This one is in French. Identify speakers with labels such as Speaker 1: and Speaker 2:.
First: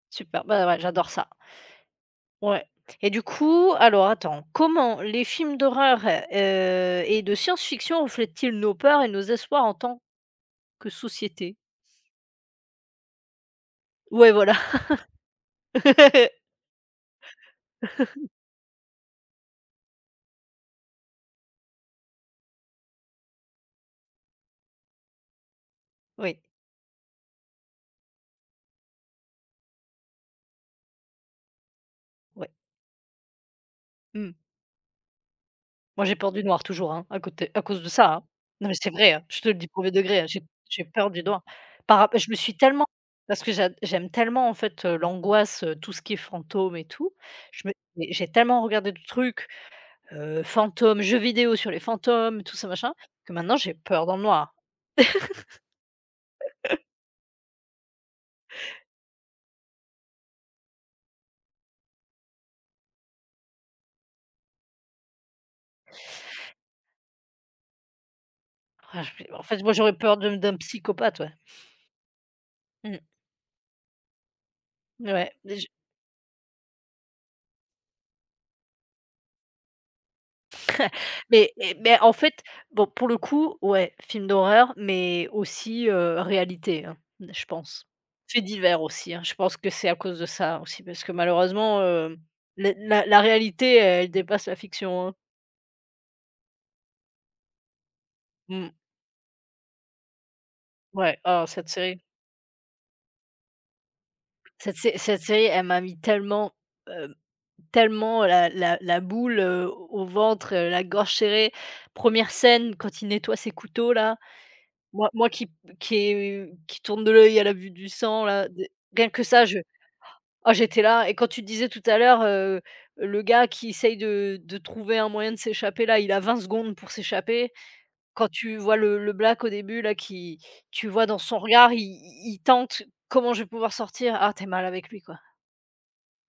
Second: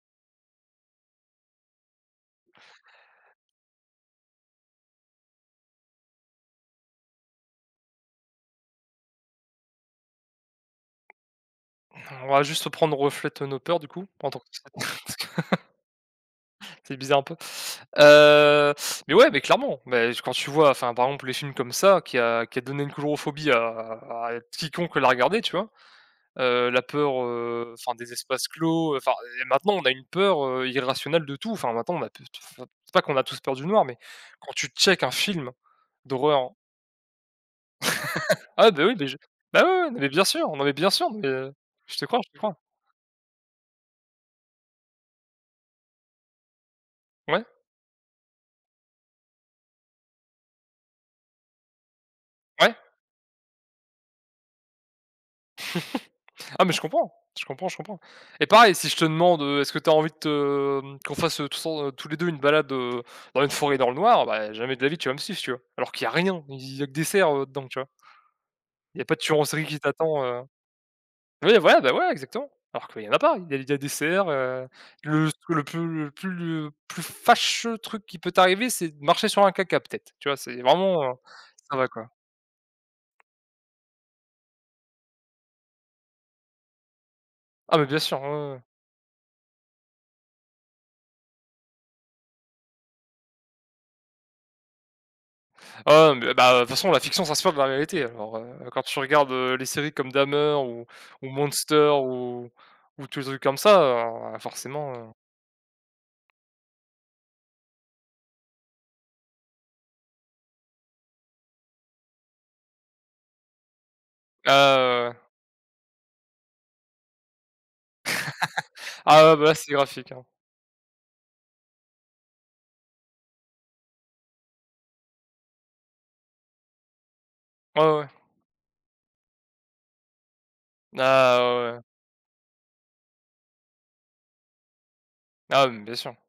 Speaker 1: Super, bah ouais, j'adore ça. Ouais et du coup, alors attends, comment les films d'horreur, heu et de science-fiction, reflètent-ils nos peurs et nos espoirs en tant, que société?
Speaker 2: On va juste se prendre, reflète nos peurs, du coup,
Speaker 1: Ouais,
Speaker 2: pendant
Speaker 1: voilà.
Speaker 2: cette C'est bizarre un peu. Heu, mais ouais, mais clairement, mais quand tu vois, enfin, par exemple les films comme ça qui a qui a donné une chlorophobie à à quiconque l'a regardé tu vois?
Speaker 1: Oui.
Speaker 2: Heu, la peur, heu, enfin des espaces clos, heu, enfin et maintenant on a une peur, heu, irrationnelle de tout, enfin, maintenant on a pe te
Speaker 1: Ouais.
Speaker 2: pff c'est pas qu'on a tous peur du noir mais,
Speaker 1: Mmh.
Speaker 2: quand tu checkes un film
Speaker 1: Moi j'ai peur du
Speaker 2: d'horreur
Speaker 1: noir toujours, hein, à côté à cause de ça, hein! Non
Speaker 2: ah
Speaker 1: mais
Speaker 2: beh
Speaker 1: c'est
Speaker 2: oui, beh
Speaker 1: vrai,
Speaker 2: je
Speaker 1: hein, je te le
Speaker 2: ben
Speaker 1: dis
Speaker 2: ouais, ouais,
Speaker 1: 1er
Speaker 2: mais
Speaker 1: degré,
Speaker 2: bien
Speaker 1: hein, j'ai p
Speaker 2: sûr, non mais
Speaker 1: j'ai
Speaker 2: bien sûr
Speaker 1: peur du
Speaker 2: mais,
Speaker 1: noir
Speaker 2: heu, je
Speaker 1: par
Speaker 2: te
Speaker 1: rap
Speaker 2: crois,
Speaker 1: je
Speaker 2: je
Speaker 1: me
Speaker 2: te
Speaker 1: suis
Speaker 2: crois.
Speaker 1: tellement parce que j'ad j'aime tellement en fait, heu, l'angoisse, heu, tout ce qui est fantôme et tout,
Speaker 2: Ouais.
Speaker 1: je me j'ai tellement regardé de truc, heu, fantômes, jeux vidéo sur les fantômes tout ça,
Speaker 2: Ouais.
Speaker 1: machin, que maintenant j'ai peur dans le noir.
Speaker 2: Ah mais, je comprends, je comprends, je comprends et pareil si je te demande, heu, est-ce que tu as envie de te, hem, qu'on fasse, heu, tous en, heu, tout le temps tous les 2 une balade, heu, dans une forêt dans le noir? Beh et jamais de la vie, tu vas me suivre, tu vois? Alors qu'il y a rien, i il y a que des cerfs, heu, dedans, tu vois? Il y
Speaker 1: Ah et
Speaker 2: a pas de
Speaker 1: puis, bah
Speaker 2: tueurs
Speaker 1: en
Speaker 2: en
Speaker 1: fait,
Speaker 2: série
Speaker 1: moi
Speaker 2: qui
Speaker 1: j'aurais peur
Speaker 2: t'attend,
Speaker 1: de
Speaker 2: heu
Speaker 1: d'un psychopathe, ouais.
Speaker 2: oui voilà ben ouais exactement. Alors
Speaker 1: Mmh.
Speaker 2: qu'il y en a pas, il y a il y a des cerfs, heu, le
Speaker 1: Ouais, mais
Speaker 2: le
Speaker 1: je
Speaker 2: plus le plus, heu, plus fâcheux truc qui peut t'arriver, c'est de marcher sur un caca peut-être, tu vois c'est vraiment, heu,
Speaker 1: Mais et
Speaker 2: ça va
Speaker 1: mais
Speaker 2: quoi.
Speaker 1: en fait bon pour le coup, ouais, film d'horreur mais aussi, heu, réalité, hein, je
Speaker 2: Ah beh,
Speaker 1: pense.
Speaker 2: bien sûr, ouais,
Speaker 1: Faits
Speaker 2: ouais, ouais.
Speaker 1: divers aussi, hein, je pense que c'est à cause de ça aussi, parce que malheureusement, heu, les la la réalité, elle dépasse la fiction, hein.
Speaker 2: Ah ouais mais, heu, ben, heu de toute façon, la fiction s'inspire de la réalité alors, heu,
Speaker 1: Mmh.
Speaker 2: quand tu regardes, heu, les séries comme Dahmer ou
Speaker 1: Ouais,
Speaker 2: ou
Speaker 1: oh cette
Speaker 2: Monster,
Speaker 1: série.
Speaker 2: ou ou tous les trucs comme ça, heu,
Speaker 1: Cette
Speaker 2: forcément,
Speaker 1: sé
Speaker 2: heu
Speaker 1: cette série, elle m'a mis tellement, hem, tellement la la la boule, heu, au ventre, heu, la gorge serrée. 1re scène, quand il nettoie ses couteaux-là.
Speaker 2: Ah ouais,
Speaker 1: Moi
Speaker 2: ouais, ouais.
Speaker 1: moi, qui p qui est, heu, qui tourne de l'œil à la vue du sang là, d rien que
Speaker 2: Ah ouais
Speaker 1: ça
Speaker 2: bah là,
Speaker 1: je
Speaker 2: c'est graphique, hein.
Speaker 1: ah j'étais là et quand tu disais tout à l'heure, heu, le gars qui essaie de de trouver un moyen de s'échapper là, il a 20 secondes pour s'échapper.
Speaker 2: Ouais, ouais, ouais.
Speaker 1: Quand tu vois le le black au début là, qui tu vois dans son
Speaker 2: Ah, ouais,
Speaker 1: regard i
Speaker 2: ouais.
Speaker 1: i il tente: «Comment je vais pouvoir sortir?» Ah, tu es mal avec lui, quoi.
Speaker 2: Ah, mais bien sûr.